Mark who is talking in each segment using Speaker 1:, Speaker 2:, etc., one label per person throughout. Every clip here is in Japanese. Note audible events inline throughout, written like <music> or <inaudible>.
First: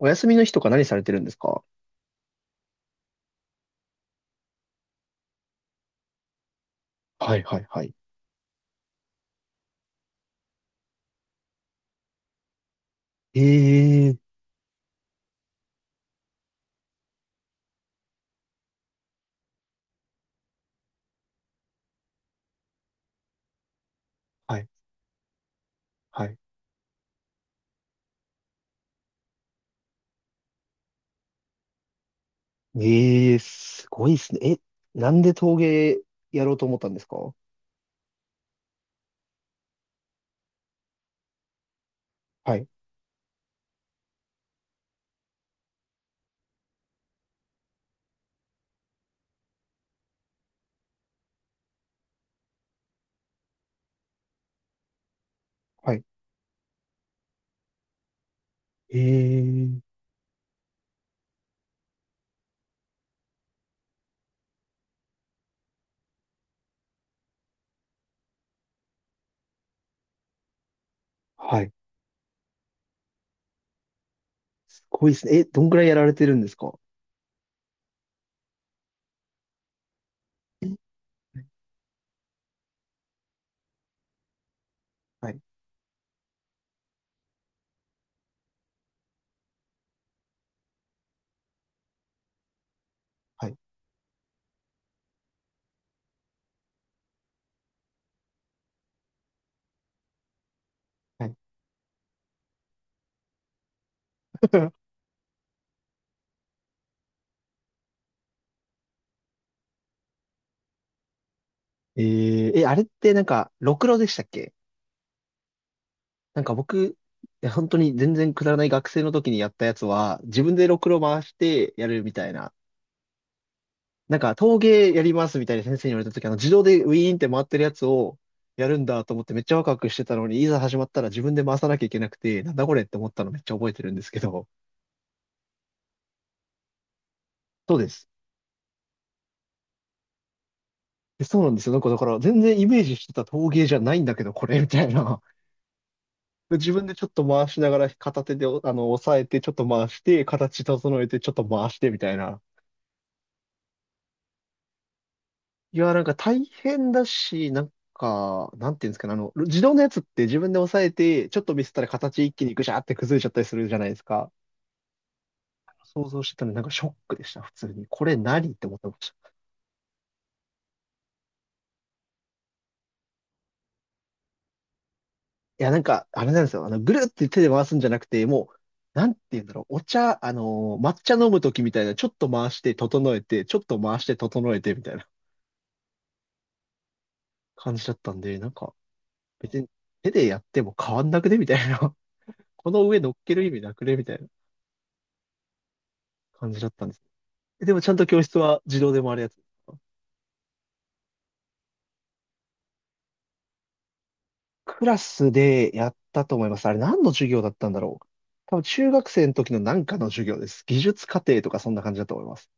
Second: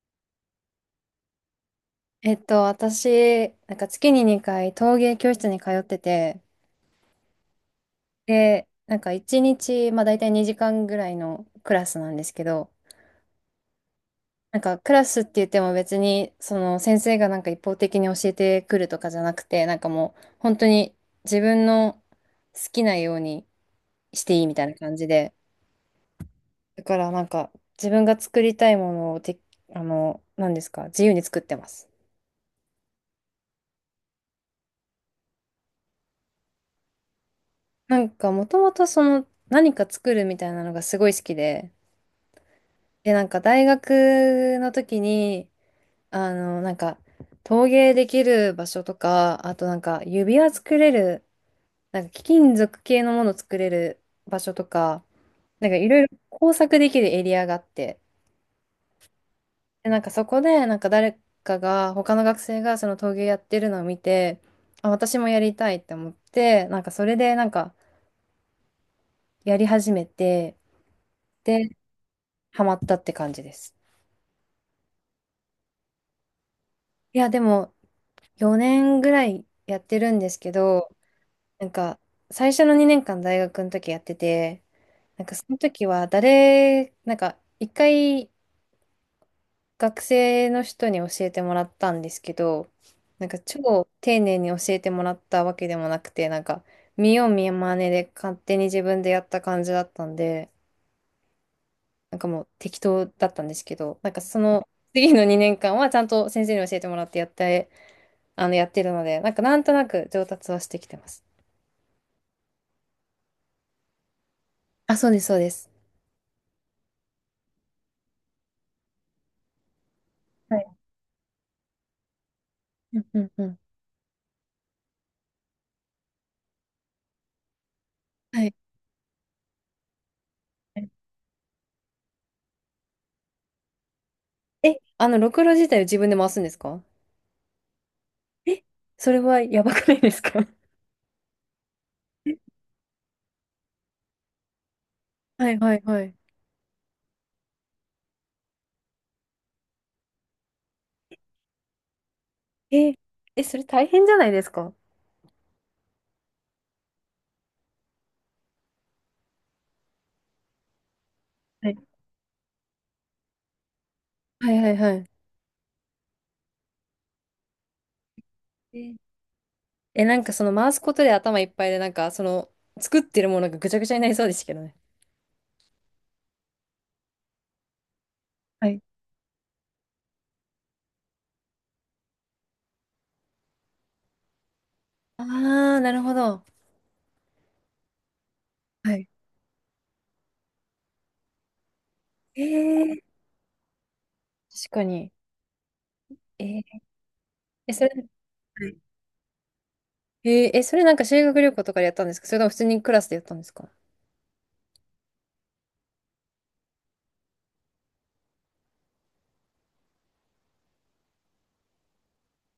Speaker 1: お休みの日とか何されてるんですか？
Speaker 2: 私、なんか月に2回陶芸教室に通ってて、
Speaker 1: はいはいはい。
Speaker 2: で、なんか1日、まあ大体2時間ぐらいのクラスなんですけど、
Speaker 1: ええ、
Speaker 2: なんかクラスって言っても別に、その先生がなんか一方的に教えてくるとかじゃなくて、なんかもう本当に自分の好きなようにしていいみ
Speaker 1: は
Speaker 2: たい
Speaker 1: い
Speaker 2: な感じで、
Speaker 1: はい。
Speaker 2: だからなんか自分が作りたいものをて、何ですか、自由に作ってます。
Speaker 1: ええ、すごいですね。え、なんで陶芸やろうと思ったんですか？
Speaker 2: なんかもともとその何か作るみたいなのがすごい好きで、
Speaker 1: はい
Speaker 2: で、なんか大学の時に、なんか陶芸できる場所とか、あとなんか指輪作れる、なんか貴金属系のもの作れる場所とか、なんかい
Speaker 1: は
Speaker 2: ろい
Speaker 1: い。
Speaker 2: ろ工作できるエリアがあって、
Speaker 1: ええ、
Speaker 2: で、なんかそこでなんか誰かが、他の学生がその陶芸やってるのを見て、あ、私もやりたいって思って、なんかそれでなんかやり始めて、
Speaker 1: は
Speaker 2: で、
Speaker 1: い。
Speaker 2: ハマったって感じです。
Speaker 1: すごいですね。え、どんくらいやられてるんですか？
Speaker 2: いや、でも4年ぐらいやってるんですけど、
Speaker 1: え、
Speaker 2: なんか、最初の2年間大学の時やってて、なん
Speaker 1: は
Speaker 2: か
Speaker 1: い
Speaker 2: その時はなんか一回学生の人に教えてもらったんですけど、なんか
Speaker 1: はい
Speaker 2: 超丁寧に教えてもらったわけでもなくて、なんか見よう見まねで勝手に自分でやった感じだったんで、
Speaker 1: はい。
Speaker 2: なんかもう適当だったんですけど、なんかその
Speaker 1: <laughs>
Speaker 2: 次の2年間はちゃんと先生に教えてもらってやって、やってるので、なんかなんとなく上達はしてきてます。
Speaker 1: え、ええ、あれってなんか、ろくろでしたっけ？
Speaker 2: あ、そうです、そうです。
Speaker 1: なんか僕、いや本当に全然くだらない学生の時にやったやつは、自分
Speaker 2: は
Speaker 1: で
Speaker 2: い。
Speaker 1: ろくろ回してやるみたいな。
Speaker 2: うんうんうん。
Speaker 1: なんか陶芸やりますみたいな先生に言われた時、自動でウィーンって回ってるやつを
Speaker 2: はい。
Speaker 1: やるんだと思ってめっちゃワクワクしてたのに、いざ始まったら自分で回さなきゃいけなくて、なんだこれって思ったのめっちゃ覚えてるんですけど。
Speaker 2: え、ろくろ自体を自分で回すんですか？
Speaker 1: そうです。
Speaker 2: え、それはやばくないですか？ <laughs>
Speaker 1: でそうなんですよ。なんかだから
Speaker 2: え、
Speaker 1: 全然イメージしてた陶芸じゃないんだけど、これみたいな。
Speaker 2: はいはいはい。
Speaker 1: <laughs> で自分でちょっと回しながら片手で押さえて、ちょっと回して、形整えて、ちょっと回してみたいな。
Speaker 2: え、え、それ大変じゃないですか？
Speaker 1: いや、なんか大変だし、なんか、なんていうんですかね、あの、自動のやつって自分で押さえて、ちょっとミス
Speaker 2: は
Speaker 1: っ
Speaker 2: い
Speaker 1: たら形一気にグシャーって崩れちゃったりするじゃないですか。
Speaker 2: はいはいはい。
Speaker 1: 想像してたのになんかショックでした、普通に。これ何って思って
Speaker 2: え、
Speaker 1: ました。
Speaker 2: え、なんかその回すことで頭いっぱいで、なんかその作ってるものがぐちゃぐちゃになりそうですけどね。
Speaker 1: いや、なんか、あれなんですよ。あの、ぐるって手で回すんじゃなくて、も
Speaker 2: はい。
Speaker 1: う、なんていうんだろう、お茶、抹茶飲むときみたいな、ちょっと回して整えて、ちょっと回して整えてみたいな
Speaker 2: ああ、なるほど。
Speaker 1: 感じだったんで、なんか、
Speaker 2: はい。
Speaker 1: 別に手でやっても変わんなくねみたいな。
Speaker 2: え
Speaker 1: <laughs> この上
Speaker 2: ー、
Speaker 1: 乗っける意味なくねみたいな
Speaker 2: 確かに。え
Speaker 1: 感じだっ
Speaker 2: ー、
Speaker 1: たんです。え
Speaker 2: え、
Speaker 1: でも
Speaker 2: そ
Speaker 1: ち
Speaker 2: れ、
Speaker 1: ゃんと教室は
Speaker 2: はい、
Speaker 1: 自動で回るやつですか？
Speaker 2: えー、え、それなんか修学旅行とかでやったんですか？それとも普通にクラスでやったんですか？
Speaker 1: クラスでやったと思います。あれ何の授業だったんだろう。多分中学生の時のなんかの授業です。技術課程とかそんな感じだと思います。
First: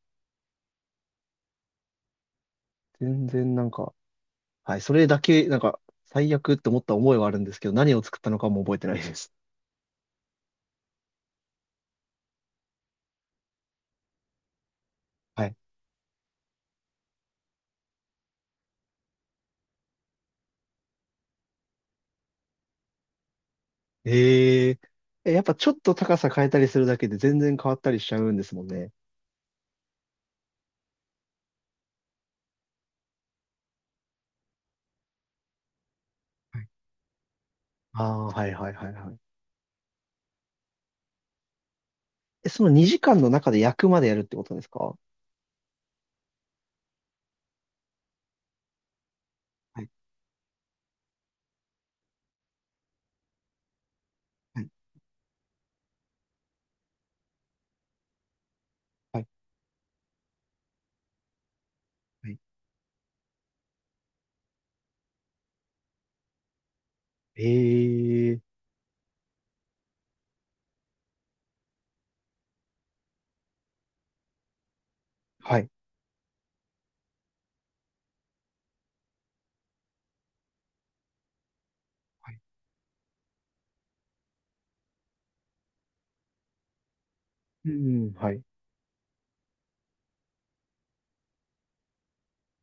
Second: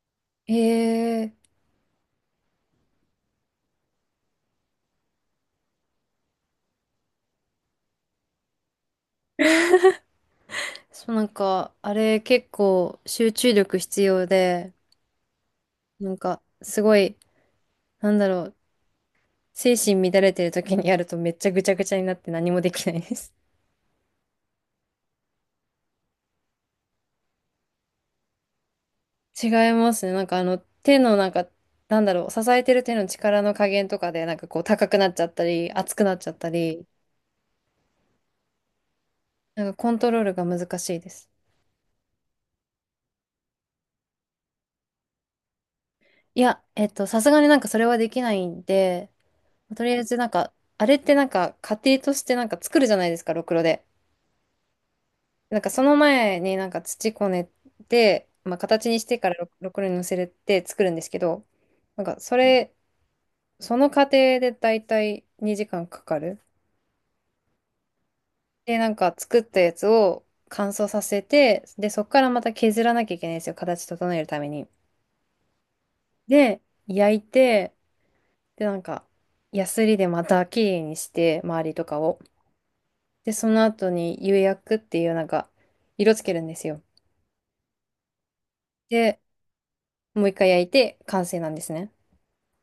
Speaker 2: えー、
Speaker 1: 全然なんか、はい、それだけ、なんか、最悪って思った思いはあるんですけど、何を作ったのかも覚えてないです。
Speaker 2: そうなんか、あれ結構集中力必要で、
Speaker 1: はい。
Speaker 2: なんか、すごい、なんだろう、精神乱れてる時にやるとめっちゃぐちゃぐちゃになって何もできないです。
Speaker 1: えー、えやっぱちょっと高さ変えたりするだけで全然変わったりしちゃうんですもんね。
Speaker 2: <laughs> 違いますね。なんか手のなんか、なんだろう、支えてる手の力の加減とかで、なんかこう、高くなっちゃったり、熱くなっちゃった
Speaker 1: はい。
Speaker 2: り、
Speaker 1: ああ、はいはいはいはい。
Speaker 2: なんかコントロールが難しいです。
Speaker 1: え、その2時間の中で役までやるってことですか？
Speaker 2: いや、さすがになんかそれはできないんで、
Speaker 1: は
Speaker 2: と
Speaker 1: い
Speaker 2: りあえずなんか、あれってなんか、家庭としてなんか作るじゃないですか、ろくろで。
Speaker 1: はい
Speaker 2: なんかその前になんか土こねて、まあ、形にして
Speaker 1: はい。
Speaker 2: からろくろに乗せて作るんですけど、なんか
Speaker 1: は
Speaker 2: そ
Speaker 1: い。
Speaker 2: れ、その過程でだいたい2時間かかる。
Speaker 1: ええー。
Speaker 2: で、なんか作ったやつを乾燥させて、で、そこからまた削らなきゃいけないんですよ。形整えるために。
Speaker 1: はい。
Speaker 2: で、焼いて、で、なんか、ヤスリでまた綺麗にして、周りとかを。
Speaker 1: はい。
Speaker 2: で、その後に釉薬っていうなんか、色つけるんですよ。
Speaker 1: うん、はい。
Speaker 2: で、もう一回焼いて完成なんですね。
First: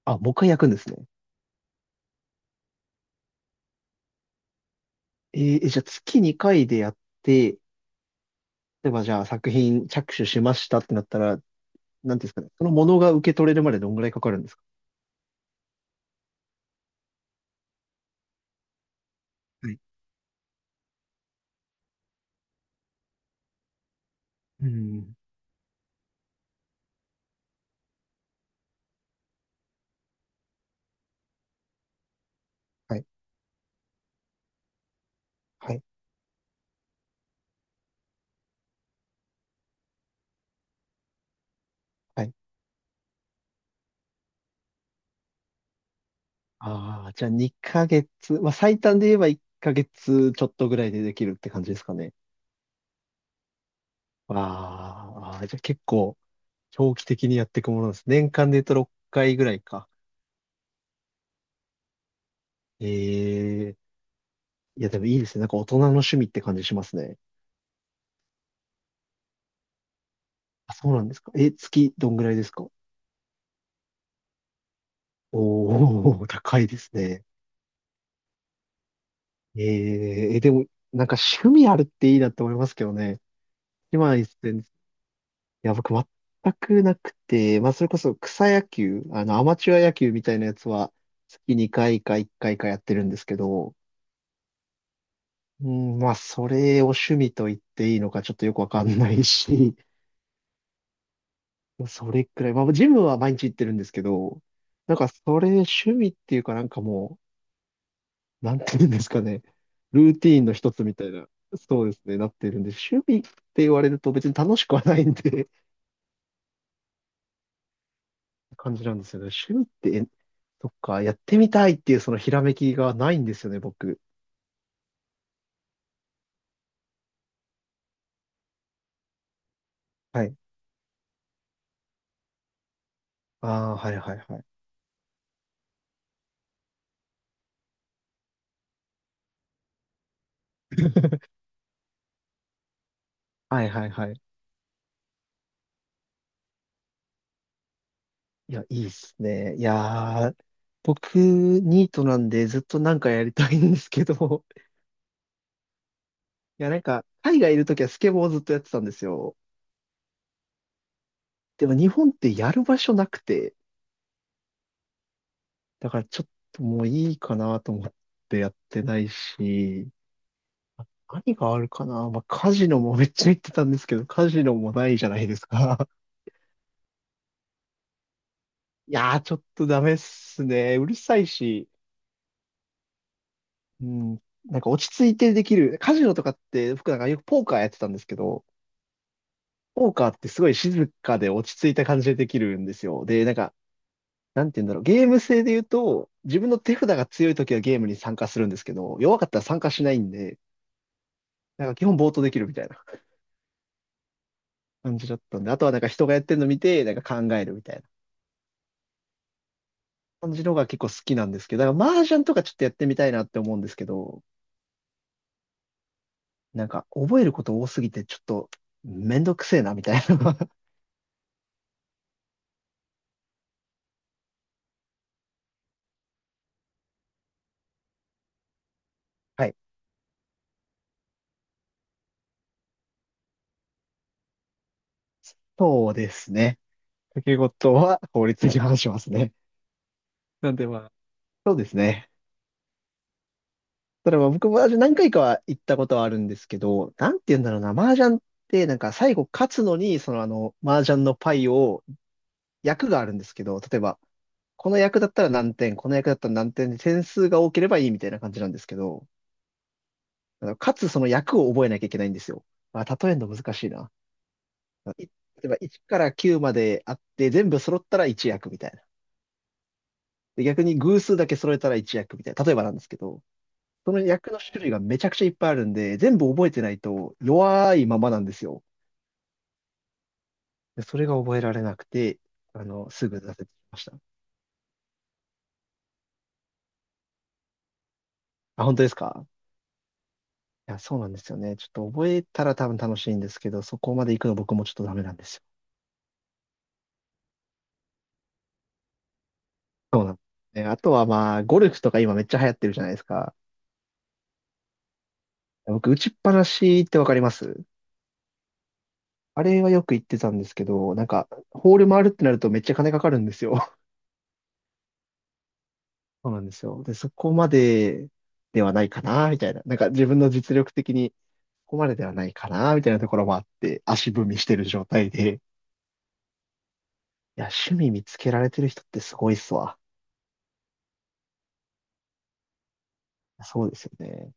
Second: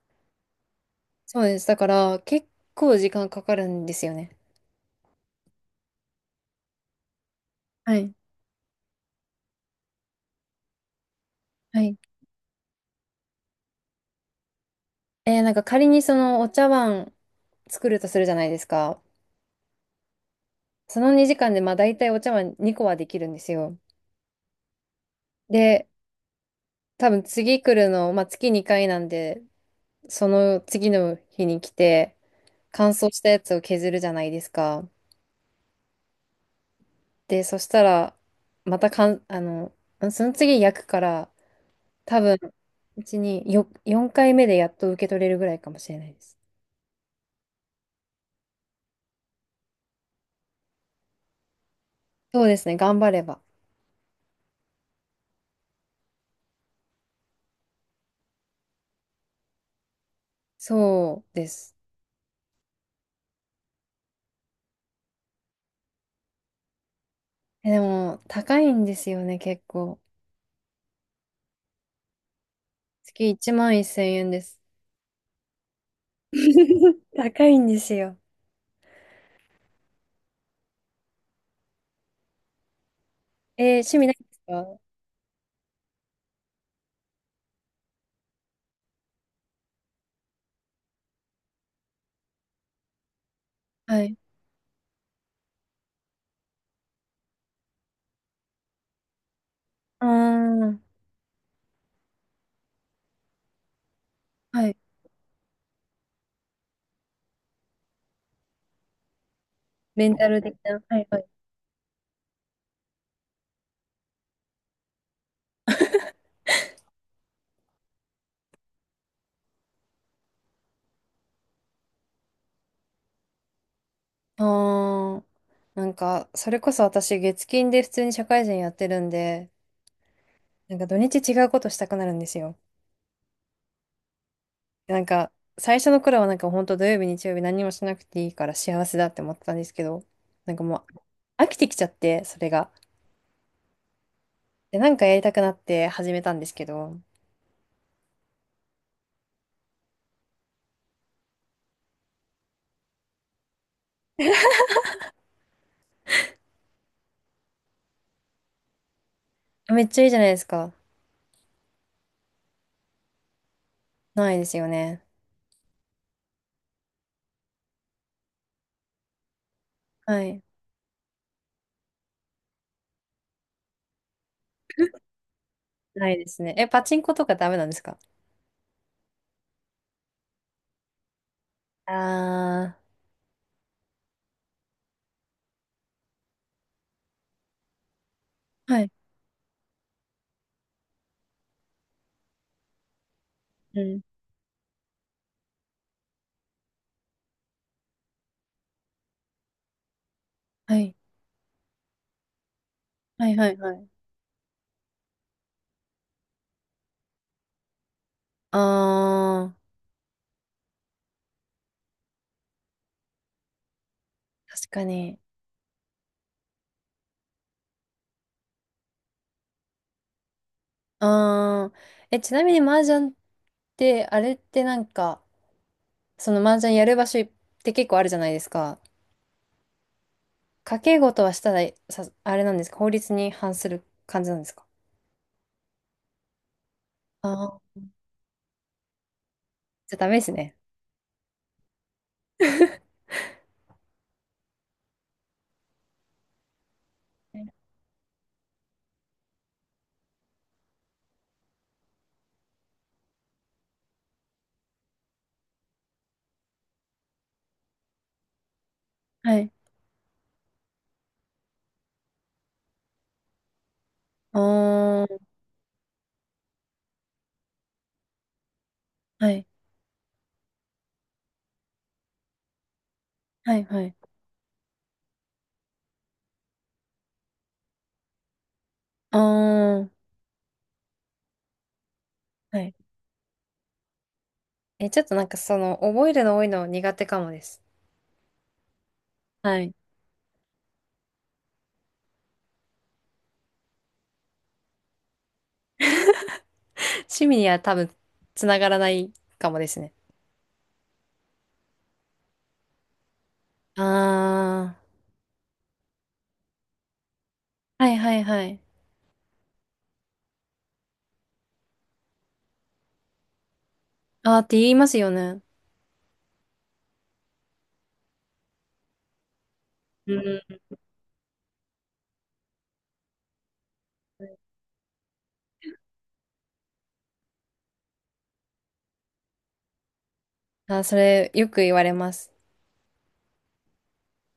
Speaker 1: あ、もう一回焼くんですね。
Speaker 2: そうです。だから、結構時間かかるんですよね。
Speaker 1: えー、えじゃあ月2回でやって、
Speaker 2: はい。
Speaker 1: 例えばじゃあ作品着手しましたってなったら、
Speaker 2: はい。
Speaker 1: なんていうんですかね、そのものが受け取れるまでどんぐらいかかるんですか？
Speaker 2: えー、なんか仮にそのお茶碗作るとするじゃないですか。
Speaker 1: はい。
Speaker 2: その2時間でまあ大体お茶碗2個はできるんですよ。
Speaker 1: うん。
Speaker 2: で、多分次来るの、まあ月2回なんで、その次の日に来て乾
Speaker 1: はい。
Speaker 2: 燥したやつを削るじゃないですか。
Speaker 1: はい。
Speaker 2: で、そしたら、またかん、あの、その次焼くから、多
Speaker 1: はい。
Speaker 2: 分、うちに4回目でやっと受け取れるぐらいかもしれないです。
Speaker 1: ああ、じゃあ2ヶ月、まあ最短で言えば1ヶ月ちょっとぐらいでできるって感じですかね。
Speaker 2: そうですね、頑張れば。
Speaker 1: わあ、じゃあ結構長期的にやっていくものです。年間で言うと6回ぐらいか。
Speaker 2: そうです。
Speaker 1: ええ、いやでもいいですね。なんか大人の趣味って感じしますね。
Speaker 2: え、でも、高いんですよね、結構。
Speaker 1: あ、そうなんですか。え、月どんぐらいですか？
Speaker 2: 月1万1000円です。
Speaker 1: <laughs> おー、高いです
Speaker 2: <laughs>
Speaker 1: ね。
Speaker 2: 高いんですよ。
Speaker 1: えー、え、でも、なんか趣味あるっていいなって思いますけどね。
Speaker 2: えー、趣味ない
Speaker 1: 今
Speaker 2: で
Speaker 1: 言っ
Speaker 2: す
Speaker 1: てんです、
Speaker 2: か？
Speaker 1: いや、僕全くなくて、まあ、それこそ草野球、あの、アマチュア野球みたいなやつは、月2回か1回かいかやってるんですけど、
Speaker 2: はい。
Speaker 1: うん、まあ、それを趣味と言っていいのかちょっとよくわかんないし、
Speaker 2: ああ、
Speaker 1: <laughs> それくらい、まあ、ジムは毎日行ってるんですけど、
Speaker 2: はい。
Speaker 1: なんかそれ趣味っていうかなんかもう、なんていうんですかね、
Speaker 2: レ
Speaker 1: ル
Speaker 2: ン
Speaker 1: ー
Speaker 2: タ
Speaker 1: ティ
Speaker 2: ル
Speaker 1: ーンの
Speaker 2: 的
Speaker 1: 一
Speaker 2: な。
Speaker 1: つみ
Speaker 2: は
Speaker 1: た
Speaker 2: い
Speaker 1: い
Speaker 2: はい。
Speaker 1: な、そうですね、なってるんで、趣味って言われると別に楽しくはないんで、感じなんですよね。趣味って、えそっか、やってみたいっていうそのひらめきがないんですよね、僕。
Speaker 2: ああ、なんか、それこそ私、月金で普通に社会人やってるんで、
Speaker 1: はい。
Speaker 2: なんか土日違うことしたくなるんですよ。
Speaker 1: ああ、はいはいはい。
Speaker 2: なんか、最初の頃はなんか本当土曜日、日曜日何もしなくていいから幸せだって思ってたんですけど、なんかもう、
Speaker 1: <laughs>
Speaker 2: 飽きてきちゃって、それが。
Speaker 1: はいはいはい。
Speaker 2: で、なんかやりたくなって始めたんですけど、
Speaker 1: いや、いいっすね。いやー、僕、ニートなんでずっとなんかやりたいんですけど、いや、なんか、海外いるときはスケボーをずっとやってたんですよ。
Speaker 2: めっちゃいいじゃないですか。
Speaker 1: でも日本ってやる場所なくて、
Speaker 2: ないですよね。
Speaker 1: だからちょっともういいかなと思ってやってないし、
Speaker 2: はい。
Speaker 1: 何があるかな。まあ、カジノもめっちゃ言ってたんですけど、カジノもないじゃないですか。
Speaker 2: ないですね。え、パチンコとかダメなんですか？
Speaker 1: <laughs> いやー、ちょっとダメっすね。うるさいし、
Speaker 2: あ
Speaker 1: うん、なんか落ち着いてできる。カジノとかって、僕なんかよくポーカーやってたんですけど、
Speaker 2: ー。はい。
Speaker 1: ポーカーってすごい静かで落ち着いた感じでできるんですよ。で、なんか、
Speaker 2: うん。
Speaker 1: なんて言うんだろう。ゲーム性で言うと、自分の手札が強い時はゲームに参加するんですけど、弱かったら参加しないんで、
Speaker 2: はい。
Speaker 1: なんか基本暴投できるみたいな。
Speaker 2: はいはいはい。
Speaker 1: 感じだったんで、あとはなんか人がやってるの見て、なんか考えるみたいな
Speaker 2: あー。
Speaker 1: 感じのが結構好きなんですけど、だから麻雀とかちょっとやってみたいなって思うんですけど、
Speaker 2: 確かに。
Speaker 1: なんか覚えること多すぎてちょっとめんどくせえなみたいな。<laughs>
Speaker 2: あー。え、ちなみに麻雀って、あれってなんか、その麻雀やる場所って結構あるじゃないですか。
Speaker 1: はい。
Speaker 2: 賭け事はしたら、さ、あれなんですか？法律に反する感じなんですか？
Speaker 1: そうですね。掛け
Speaker 2: あ
Speaker 1: 事
Speaker 2: ー。
Speaker 1: は法律に反しますね。
Speaker 2: じゃあダメです
Speaker 1: な
Speaker 2: ね。
Speaker 1: んでまあ、そうですね。
Speaker 2: <laughs>
Speaker 1: ただまあ僕も麻雀何回かは行ったことはあるんですけど、なんて言うんだろうな、麻雀ってなんか最後勝つのに、そのあの、麻雀のパイを役があるんですけど、例えば、この役だったら何点、この役だったら何点で点数が多ければいいみたいな感じなんですけど、
Speaker 2: はい。
Speaker 1: あのかつその役を覚えなきゃいけないんですよ。あ、例えるの難しいな。
Speaker 2: あ
Speaker 1: い例
Speaker 2: ー。
Speaker 1: えば1から9まであって、全部揃ったら1役みたいな。
Speaker 2: はい。
Speaker 1: で、逆に偶数だけ揃えたら1役みたいな。例えばなんですけど、
Speaker 2: はいは
Speaker 1: そ
Speaker 2: い。
Speaker 1: の役の種類がめちゃくちゃいっぱいあるんで、全部覚えてないと弱いままなんですよ。
Speaker 2: ああ、
Speaker 1: でそれが覚えられなくて、
Speaker 2: は
Speaker 1: あ
Speaker 2: い。
Speaker 1: の、すぐ挫折しました。
Speaker 2: え、ちょっとなんかその、覚えるの多いの苦手かもです。
Speaker 1: あ、本当ですか？
Speaker 2: はい。
Speaker 1: いや、そうなんですよね。ちょっと覚えたら多分楽しいんですけど、そこまで行くの僕もちょっとダメなんですよ。
Speaker 2: 趣味には多分、つながらないかもですね。
Speaker 1: そうなんですね。あとはまあ、ゴルフとか今めっちゃ流行ってるじゃないですか。
Speaker 2: あ
Speaker 1: 僕、打ちっぱなしってわかります？
Speaker 2: あ、はいはいはい。
Speaker 1: あれはよく行ってたんですけど、なんか、ホール回るってなるとめっちゃ金かかるんですよ。<laughs>
Speaker 2: ああって言いますよね。
Speaker 1: そうなんですよ。で、そこまでではないかな、みたいな。なんか自
Speaker 2: う
Speaker 1: 分の実
Speaker 2: ん。
Speaker 1: 力的にここまでではないかな、みたいなところもあって、足踏みしてる状態で。いや、趣味見つけられてる人ってすごいっすわ。
Speaker 2: あー、それ、よく言われます。
Speaker 1: そうですよね。